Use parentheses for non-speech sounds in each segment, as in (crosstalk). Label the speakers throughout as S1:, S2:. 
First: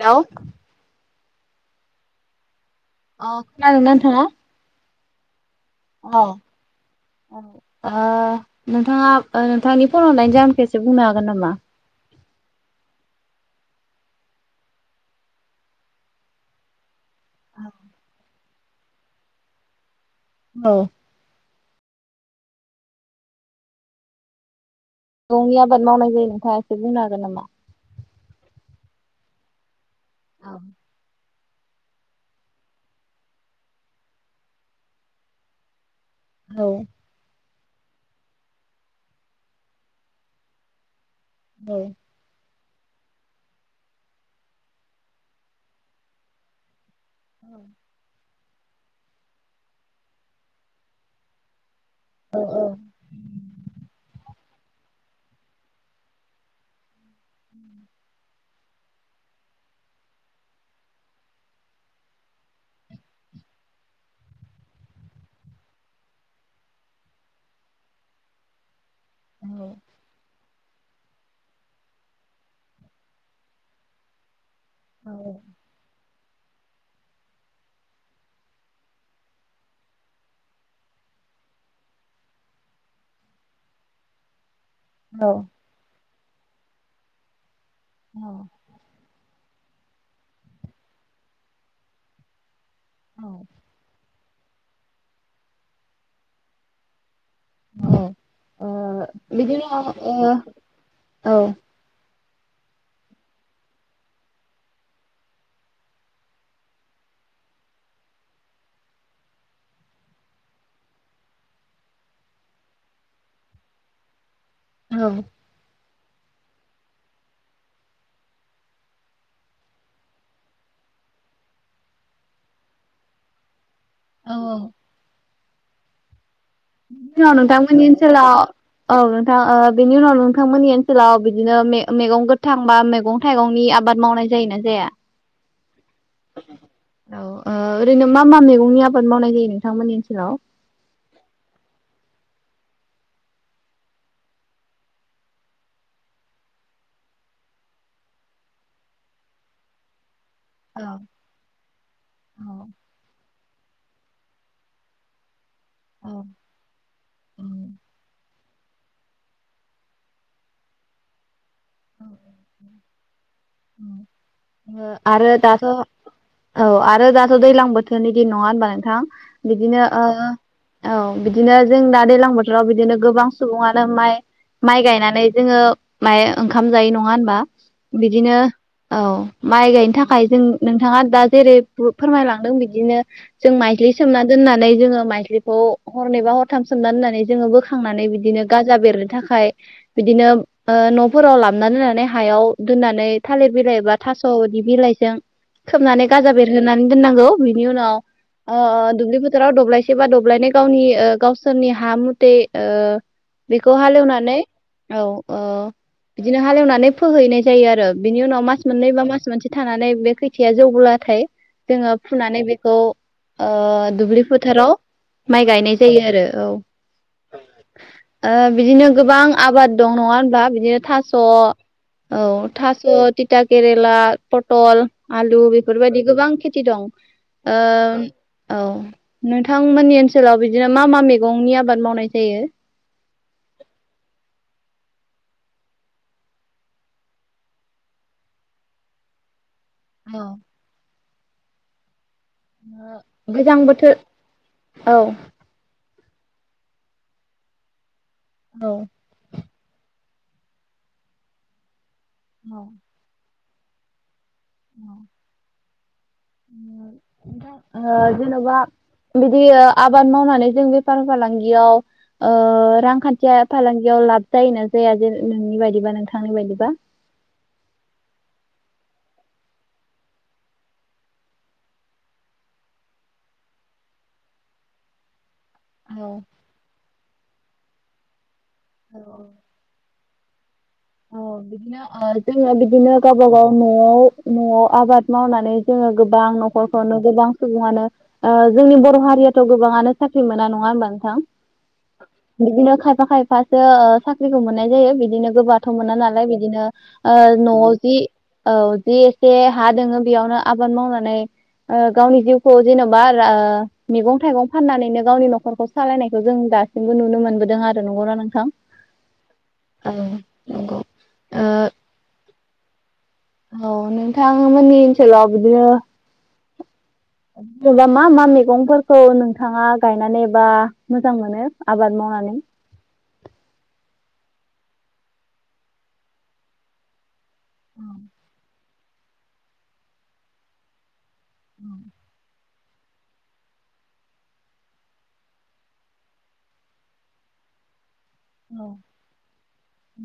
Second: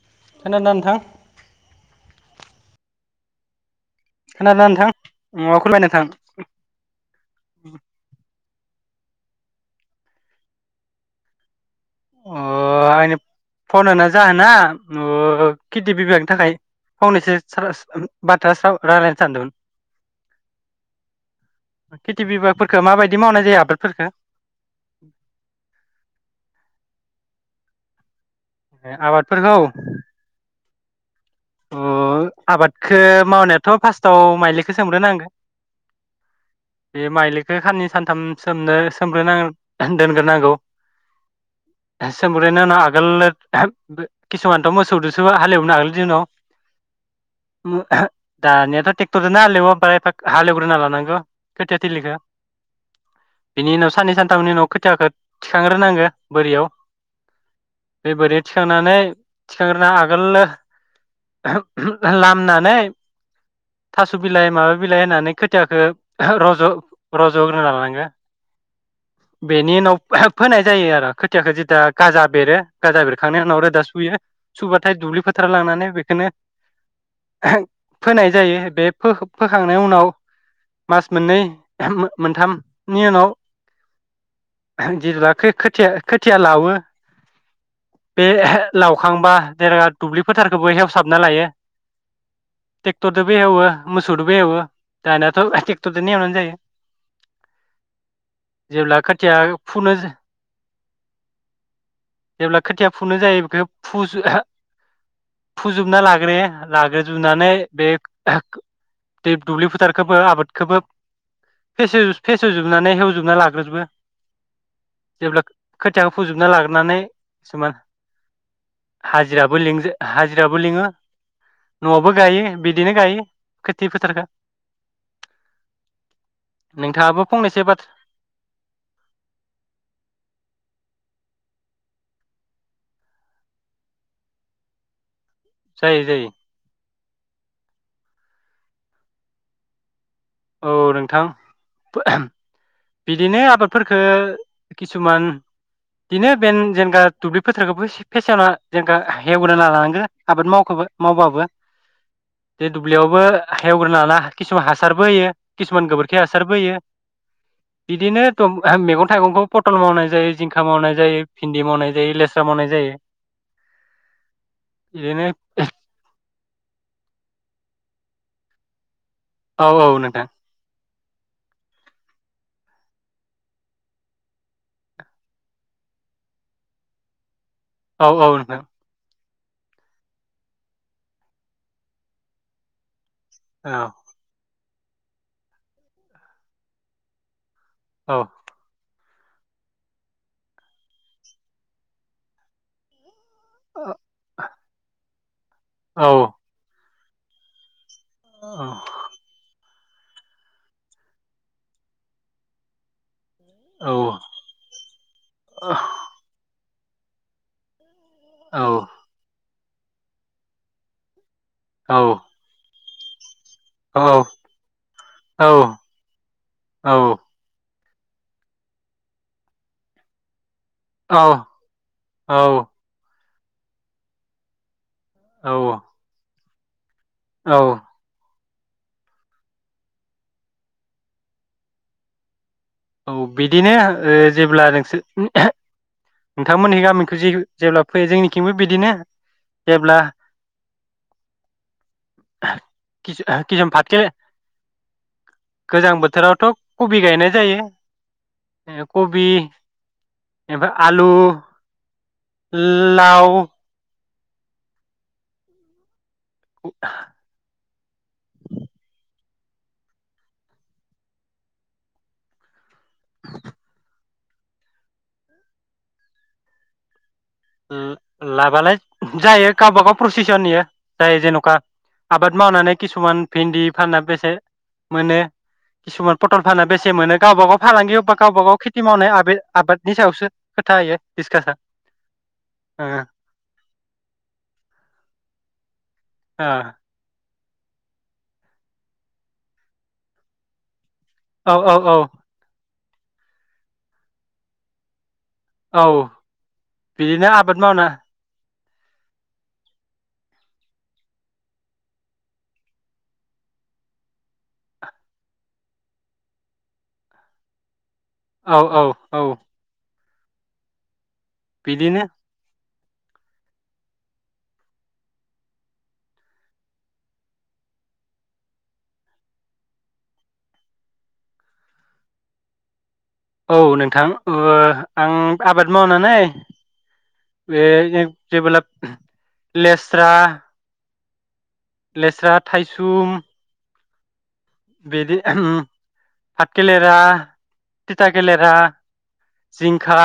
S1: Hello
S2: खोनादोंना नोंथां?
S1: अ खोनादोंना? नोंथाङा
S2: खोनादोंना नोंथां?
S1: अ ओ
S2: (unintelligible)
S1: नोंथाङा ओ नोंथांनि फन हरनायनि जाहोन खेबसे बुंनो हागोन नामा?
S2: अ आंनि फन हरनायनि जाहोना अ खेथि बिभागनि थाखाय फंनैसो (unintelligible) दा साव रायलायनो सानदोंमोन ।
S1: औ
S2: खेथि बिभागफोरखौ माबायदि मावनाय जायो आबादफोरफोरखौ
S1: न'नि आबाद मावनाय जायो नोंथाङा एसे बुंनो हागोन नामा?
S2: ए आबादफोरखौ
S1: औ
S2: अ आबादखौ मावनायाथ' फार्स्टआव माइलिखौ सोमग्रोनांगोन
S1: औ
S2: । बे माइलि बे साननै सानथाम सोमनो सोमग्रोना दोनग्रोनांगौ ।
S1: औ
S2: (unintelligible) आगोल किसुमानथ' मोसौ दोसो हालेवोमोन आगोलनि दिनाव (unintelligible) दानियाथ' ट्रेक्टरजों नो हालेवो बाय एफा हालेवग्रोना लानांगौ खोथि
S1: औ
S2: बिनि उनाव साननै सान थामनि उनाव खोथिखौ थिखांग्रोनांगो बोरियाव बे बोरियाव थिखांनानै थिखांग्रोना आगोल लामनानै थास' बिलाइ माबा बिलाइ होननानै खोथियाखौ रज' रज'ग्रो लानांगो बेनि उनाव फोनाय जायो आरो खोथियाखौ जेब्ला गाजा बेरो गाजा बेरखांनायनि उनाव रोदा सुयो । सुबाथाय दुब्लि फोथार लांनानै बे बेखौनो फोनाय जायो बे फो-फोखांनायनि उनाव मास मोननै मोनथामनि उनाव जेब्ला
S1: औ
S2: खो-खोथिया खोथिया लावो बे
S1: औ
S2: लावखांबा जेब्ला दुब्लि फोथारखौबो एवसाब ना लायो ट्रेक्टरदोबो हेवो मो सौदोबो एवो दानियाथ' ट्रेक्टरजों नो एवनानै जायो।
S1: औ ओ
S2: जेब्ला खोथिया
S1: बिदिनो
S2: फुनो
S1: ओ औ
S2: जेब्ला खोथिया फुनो जायो बेखौ फुजोबना लाग्रो लाग्रोजोबनानै बे दै दुब्लि फोथारखौबो आबादखौबो फेसेव- फेसेवजोबनानै हेवजोबना लाग्रोजोबो
S1: औ
S2: थियाखौ फुजोबना लाग्रोनानै किसुमान हाजिराबो लिंजा हाजिराबो लिङो न'आवबो गायो बिदिनो गायो। खोथि फोथारखो
S1: बेनि उनाव नोंथांमोननि ओनसोलाव औ नोंथां ओ बेनि उनाव नोंथांमोननि ओन ओनसोलाव बिदिनो मे- मेगं गोथां बा मेगं थाइगंनि आबाद मावनाय जायोना जाया?
S2: जायो जायो
S1: औ ओ ओरैनो मा मा मैगंनि आबाद मावनाय जायो नोंथांमोननि ओन
S2: औ नोंथां बिदिनो आबादफोरफोरखो किसुमान बिदिनो बे जेनेखा दुब्लि फोथारखौबो फेसेवना जेन हेवना लानांगो। आबाद मावखो
S1: औ
S2: मावबाबो
S1: औ
S2: बे दुब्लियावबो हेवग्रोन ना किसुमान हासारबो होयो। किसुमान
S1: औ
S2: गोबोरखि हासारबोयो बिदिनो मैगं थायगंखौ पटल मावनाय जायो जिंखा मावनाय जायो। भिन्दि मावनाय जायो लेस्रा मावनाय जायो बिदिनो
S1: आरो दाथ' औ आरो दाथ' दैज्लां बोथोरनि दिन नङा होनबा नोंथा?
S2: औ
S1: बिदिनो
S2: औ नोंथां
S1: औ बिदिनो जों दा दैज्लां बोथोर राव बिदिनो गोबां सुबुङानो माइ माइ गायनानै जोङो माइ ओंखाम जायो नङा होनबा?
S2: औ औ
S1: बिदिनो
S2: नोंथां
S1: औ। माइ गायनो थाखाय जों नोंथाङा दा जेरै फोरमायलांदों बिदिनो। जों
S2: औ
S1: माइज्लि सोमना दोननानै। जोङो माइस्लिखौ हरनैबा हरथाम सोमनानै दोननानै जोङो बो खांनानै
S2: औ
S1: बिदिनो गारजा बेरनो थाखाय बिदिनो ओ न' -फोराव लाबनानै दोननानै हायाव दोननानै थालिर
S2: औ
S1: बिलाइ बा थास' बिदि बिलाइजों
S2: औ
S1: खोबनानै गाजा बेरहोनानै दोननांगौ बिनि उनाव अ अ दुबलि फुथाराव दबलाय से बा दब्लायनै गावनि गावसोरनि हा मथे ओ बेखौ
S2: औ
S1: हाल एवनानै औ औ नो हालेवनानै फोहैनाय जायो आरो बिनि उनाव मास मोननै बा मास मोनसे थानानै बे खैथायाया जौब्लाथाय
S2: औ
S1: जोङो फुनानै बेखौ ओ
S2: औ
S1: दुब्लि फोथाराव
S2: औ
S1: माइ गायनाय जायो आरो औ ओ बिदिनो गोबां आबाद दं नङा होनबा बिदिनो थास' औ थास' थिथा केरला पटल आलु
S2: औ
S1: बेफोरबायदि गोबां खे थि दं ओ
S2: औ
S1: औ नोंथांमोननि ओनसोलाव बिदिनो मा मा मैगंनि आबाद मावनाय जायो
S2: औ बिदिनो ओ जेब्ला नोंसोर नोंथांमोननि गामिखौ जेब्ला फैयो जोंनिथिंबो बिदिनो जेब्ला
S1: गोजां
S2: किसुम
S1: बोथोर
S2: फाथो
S1: औ
S2: थोरावथ' कबि गायनाय जायो
S1: औ
S2: ए कबि एनिफ्राय आलु लाव
S1: औ ओ जेन'बा बिदि आबाद मावनानै जों बेफार फालांगियाव ओ रांखान्थिया फालांगियाव लाब जायोना जाया जे नोंनि बायदिबा नोंथांनि बायदिबा
S2: ला-लाबालाय जायो गावबागाव प्रसिसन इयो जाय जेन'का आबाद मावनानै किसुमान भिन्दि फानना बेसे मोनो
S1: औ
S2: किसुमान पटल फानना बेसे मोनो गावबा गाव फालाांगियाव गावबा गाव खेथि मावनाय
S1: औ
S2: आबे आबादनि सायावसो खोथा इयो
S1: औ
S2: दिसकासा
S1: बिदिनो ओ जोङो बिदिनो गावबा गाव न'आव न'आव आबाद मावनानै जोङो गोबां न'खरखौनो गोबां सुबुङानो ओ जोंनि बर' हारियाथ' गोबाङानो साख्रि मोना नङा होमबा नोंथां
S2: ओ औ औ
S1: बिदिनो खायफा खायसो ओ साख्रिखौ मोननाय जायो बिदिनो गो थ' मोना
S2: औ
S1: नालाय बिदिनो ओ
S2: बिदिनो आबाद
S1: न'आव
S2: मावना
S1: जि औ जि एसे हा दोङो बेयावनो आबाद मावनानै ओ गावनि जिउखौ जेन'बा मैगं थाइगं फाननानैनो गावनि न'खरखौ सालायनायखौ जों दासिमबो नुनो मोनबोदों आरो नंगौना नोंथां
S2: औ औ औ
S1: औ नंगौ ओ
S2: बिदिनो
S1: औ नोंथांमोननि ओनसोलाव बिदिनो जेनेबा मा मा मैगंफोरखौ नोंथाङा गायनानै बा मोजां मोनो आबाद मावनानै
S2: औ नोंथां ओ आं आबाद मावनानै बे जेबोला लेस्रा लेस्रा थाइसुम बिदि भाथखेलेरा थिथा खेलेरा जिंखा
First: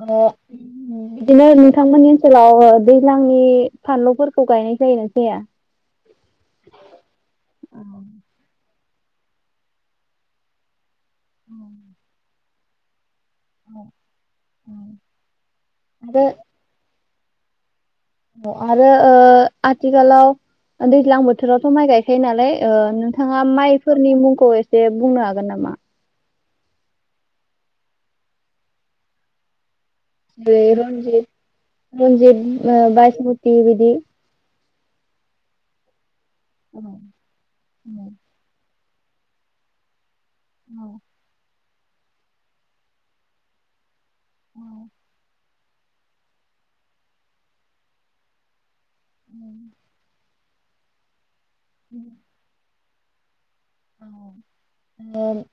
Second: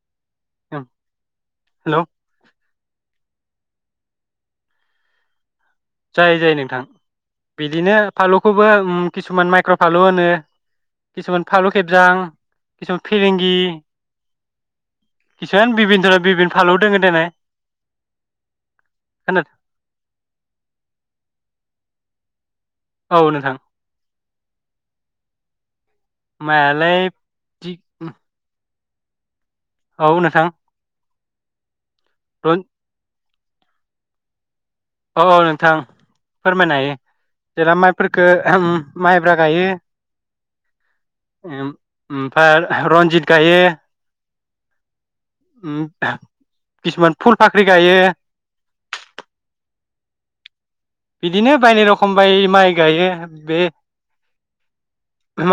S1: ओ बिदिनो
S2: हेलौ
S1: नोंथांमोननि ओनसोलाव दैज्लांनि फानलुफोरखौ गायनाय जायो ना जाया?
S2: जायो जायो नोंथां बिदिनो फानलुखौबो उम किसुमान माइक्र' फानलु होनो किसुमान फालु खेबजां (unintelligible) फिरेंगि किसुमान बिबिन र
S1: आरो
S2: बिबिन फालौ दोङो नायलाय ।
S1: आरो ओ
S2: खोनादों
S1: आथिखालाव दैज्लां बोथोरावथ' माइ गायखायो नालाय ओ
S2: औ
S1: नोंथाङा
S2: नोंथां
S1: माइफोरनि मुं खौ एसे बुंनो हागोन नामा?
S2: मायालाय औ नोंथां
S1: जेरै रनजिद जिद
S2: रन
S1: ओ बायसमु थि बिदि
S2: औ औ नोंथां फोरमायनो
S1: औ
S2: हायो जेराव माइफोरखो माइब्रा गायो
S1: औ
S2: ओम ओमफ्राय रन्जित गायो।
S1: औ
S2: उम किसुमान फुल फाख्रि गायो।
S1: उम
S2: बिदिनो बायनाय रखम बाय माइ गायो बे
S1: औ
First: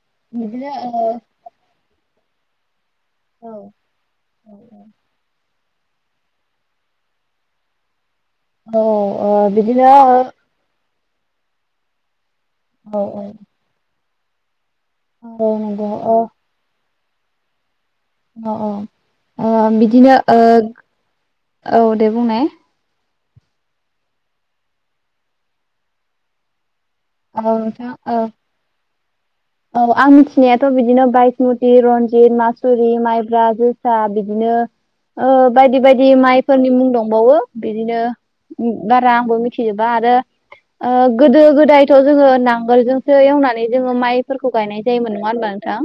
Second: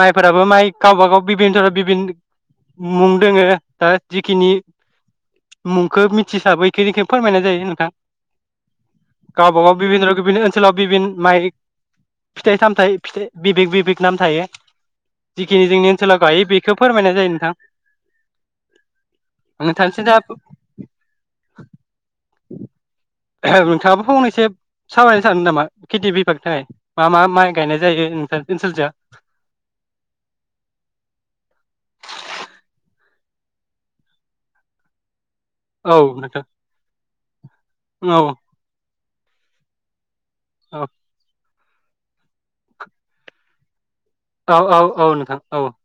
S2: माइफोराबो
S1: बिदिनो
S2: माइ
S1: ओ
S2: गावबा गाव बिभिन धरन बिभिन मुं दोङो
S1: औ
S2: दा जिखिनि मुंखौ मिथिसाबो इख बेखौनो फोरमायनाय जायो नोंथां।
S1: औ ओ बिदिनो
S2: बिबिन' ओनसोलाव बिबिन' माइक फिथाइ सामथाइ
S1: औ
S2: फिथाइ बिबेक बिबेक नाम थायो।
S1: औ
S2: जिखिनि जोंनि
S1: नंगौ औ
S2: ओनसोला गायो बेखो फोरमायनाय जायो नोंथां।
S1: औ औ ओ
S2: नोंथांसिम दा
S1: बिदिनो औ दे बुंनाय।
S2: नोंथाङाबो फंनैसो सावरायनो सानदो नामा खेथि बिफागनि थाखाय मा मा
S1: औ
S2: माइ गायनाय
S1: नोंथां
S2: जायो
S1: औ
S2: ओनसोलजो
S1: औ आं मिथिनायाथ' बिदिनो बायसमुति, रनजित, मासुरि माइब्रा, जोसा बिदिनो ओ बायदि
S2: औ
S1: बायदि
S2: नोंथां
S1: माइफोरनि मुं दंबावो बिदिनो
S2: औ
S1: बाद रा आंबो मिथिजोबा आरो ओ गोदो गोदो गोदायथ' जोङो नांगोलजोंसो एवनानै जोङो माइ फोरखौ
S2: औ
S1: गायनाय
S2: औ
S1: जायोमोन नङा होनबा
S2: औ
S1: नोंथां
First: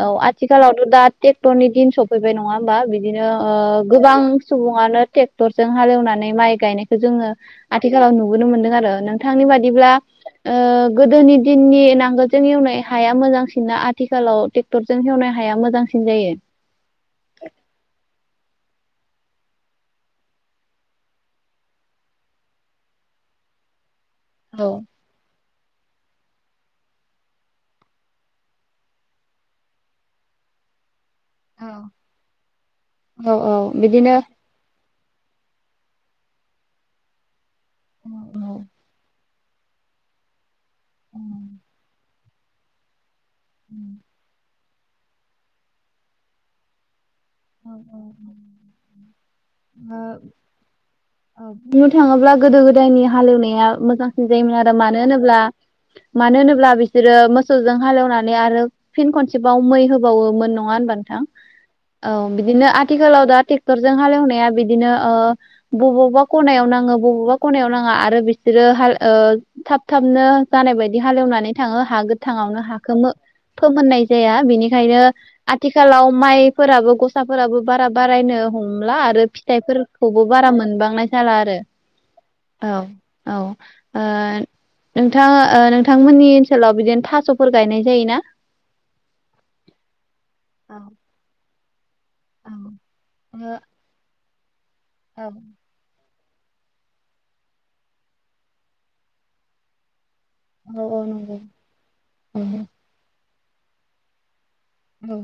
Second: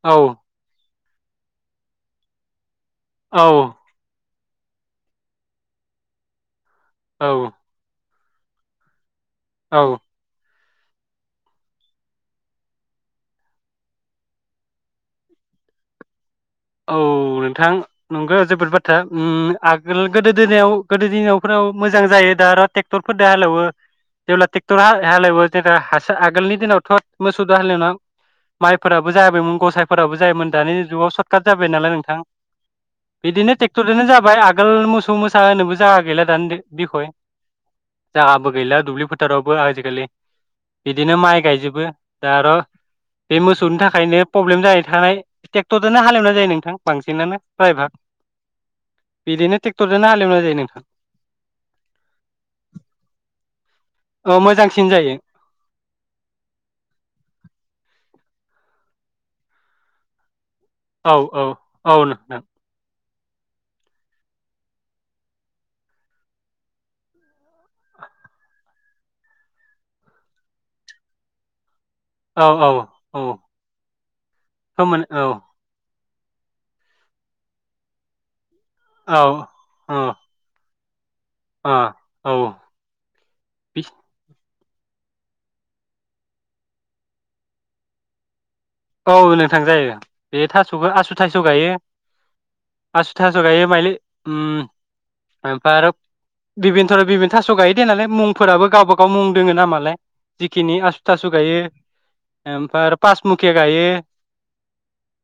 S1: औ आथिखालावथ' दा ट्रेक्टरनि दिन सफैबाय नङा होमबा? बिदिनो ओ
S2: औ
S1: गोबां सुबुङानो ट्रेक्टरजों हालेवनानै माइ गायनाय जोङो
S2: औ
S1: आथिखालाव नु नुनो मोनदों आरो नों नोंथांनि
S2: औ
S1: बादिब्ला। गोदोनि दिननि नांगोलजों एवनाय हाया मोजांसिन ना आथिखालाव ट्रेक्टरजों हेवनाय हाया मोजांसिन जायो
S2: औ नोंथां नोंगो जोबोद बाथ ओ आगोल गोदो दिनाव गोदो दिनावफोराव मोजां जायो दा आरो ट्रेक्टरफोरजों हालेवो जेब्ला
S1: औ
S2: टेक्टर हा-हाल एवो दे दा हासो आगोलनि दिनावथ' मोसौ दो हाल एवना माइफोराबो जाबायमोन गसाइफोराबो जायोमोन दानि जुगाव स जाबाय नालाय नोंथां
S1: औ औ
S2: बिदिनो ट्रेक्टरजोंनो
S1: बिदिनो
S2: जाबाय आगोल मोसौ मोसा होनोबो जोंहा गैला दानि बिखय जोहाबो गैला दुब्लि फो थारावबो आजिखालि बिदिनो माइ गायजोबो दा आरो बे मोसौनि थाखायनो प्रब्लेम जायो थानाय टेक्टर दोनो हालेवनाय जायो नोंथां बांसिन बिदिनो ट्रेक्टरजोंनो हालेवनाय जायो नोंथां
S1: औ बुंनो थाङोब्ला गोदो गोदायनि हालेवनाया मोजां
S2: औ
S1: जायोमोन आरो
S2: मोजांसिन
S1: मानो
S2: जायो
S1: होनोब्ला मानो होनोब्ला बिसोरो मोसौजों हालेवनानै आरो फिन खनसेबाव मै होबावोमोन । नङा होनबा
S2: औ औ
S1: नोंथां औ
S2: नोंथां
S1: बिदिनो आथिखालाव दा ट्रेक्टर जों हालेवनाया बिदिनो ओ बबावबा खनायाव नाङो बबावबा खनायाव नाङा आरो बिसोरो हाल ओ थाब थाबनो जानाय बायदि हालेवनानै थाङो । हा
S2: औ
S1: गोथाङावनो
S2: औ
S1: हाखौ मो
S2: औ
S1: फोमहोननाय जाया बेनिखायनो
S2: फोमोन औ
S1: आथिखालाव माय फोराबो गसाफोराबो बारा बारायनो हमला
S2: औ
S1: आरो
S2: औ
S1: फिथाइफोरखौबो बारा मोनबां जाला आरो
S2: आ
S1: औ औ ओ
S2: बि
S1: नोंथाङा ओ नोंथांमोननि ओनसोलाव बिदिनो थास'फोर गायनाय जायो ना?
S2: औ नोंथां जायो बे थास'खौ आसु थास' गायो आसु थास' गायो माइ उम ओमफ्राय आरो बिबिन थराव बिबिन थास' गायो दे नालाय मुंफोराबो गावबागाव मुं दोङो नामालाय । जिखिनि आसु थासु गायो
S1: ओ
S2: ओमफ्राय आरो पास खिया गायो
S1: औ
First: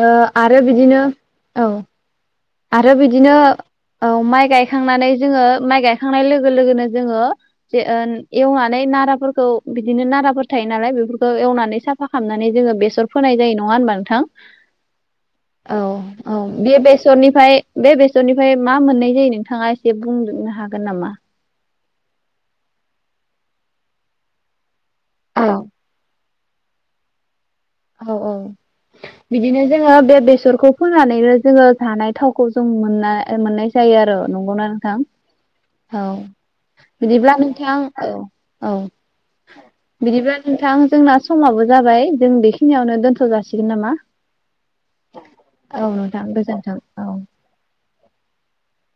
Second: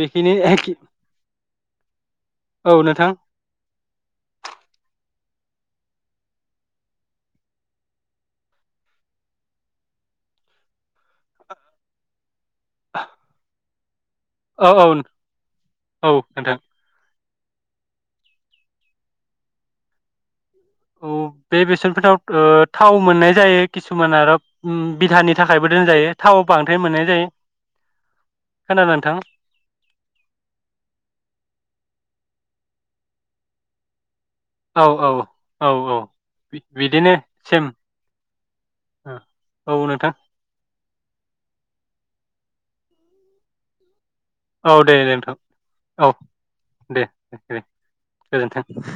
S1: ओ आरो
S2: एखे
S1: बिदिनो औ
S2: औ
S1: आरो
S2: नोंथां
S1: बिदिनो ओ माइ गायखांनानै जोङो माइ गायखांनाय लोगो लोगोनो जोङो एवनानै नाराफोरखौ बिदिनो नाराफोर थायो नालाय बेफोरखौनानै साफा खालामनानै जोङो बेसर फोनाय जायो नङा होनबा? नोंथां
S2: औ औ औ नोंथां
S1: सरनिफ्राय बे बेसरनिफ्राय मा मोननाय जायो नोंथाङा एसे बुंनो हागोन नामा?
S2: औ बे बेसेरनिफ्रायथ ओ थाव मोननाय जायो किसुमान आरो उम बिधानि थाखायबो दोनजायो थाव बांद्राय मोननाय जायो ।
S1: औ औ बिदिनो जोङो बे बेसरखौ फोनानैनो जोङो जानाय थावखौ जों मोन मोननाय जायो आरो नंगौना
S2: औ
S1: नोंथां
S2: औ
S1: औ
S2: बिदिनो
S1: बिदिब्ला
S2: सेम
S1: नोंथां औ औ
S2: औ नोंथां
S1: बिदिब्ला नोंथां जोंना समाबो जाबाय जों बे खिनियावनो दोनथ' जासिगोन नामा
S2: औ दे नोंथां औ दे दे दे गोजोनथों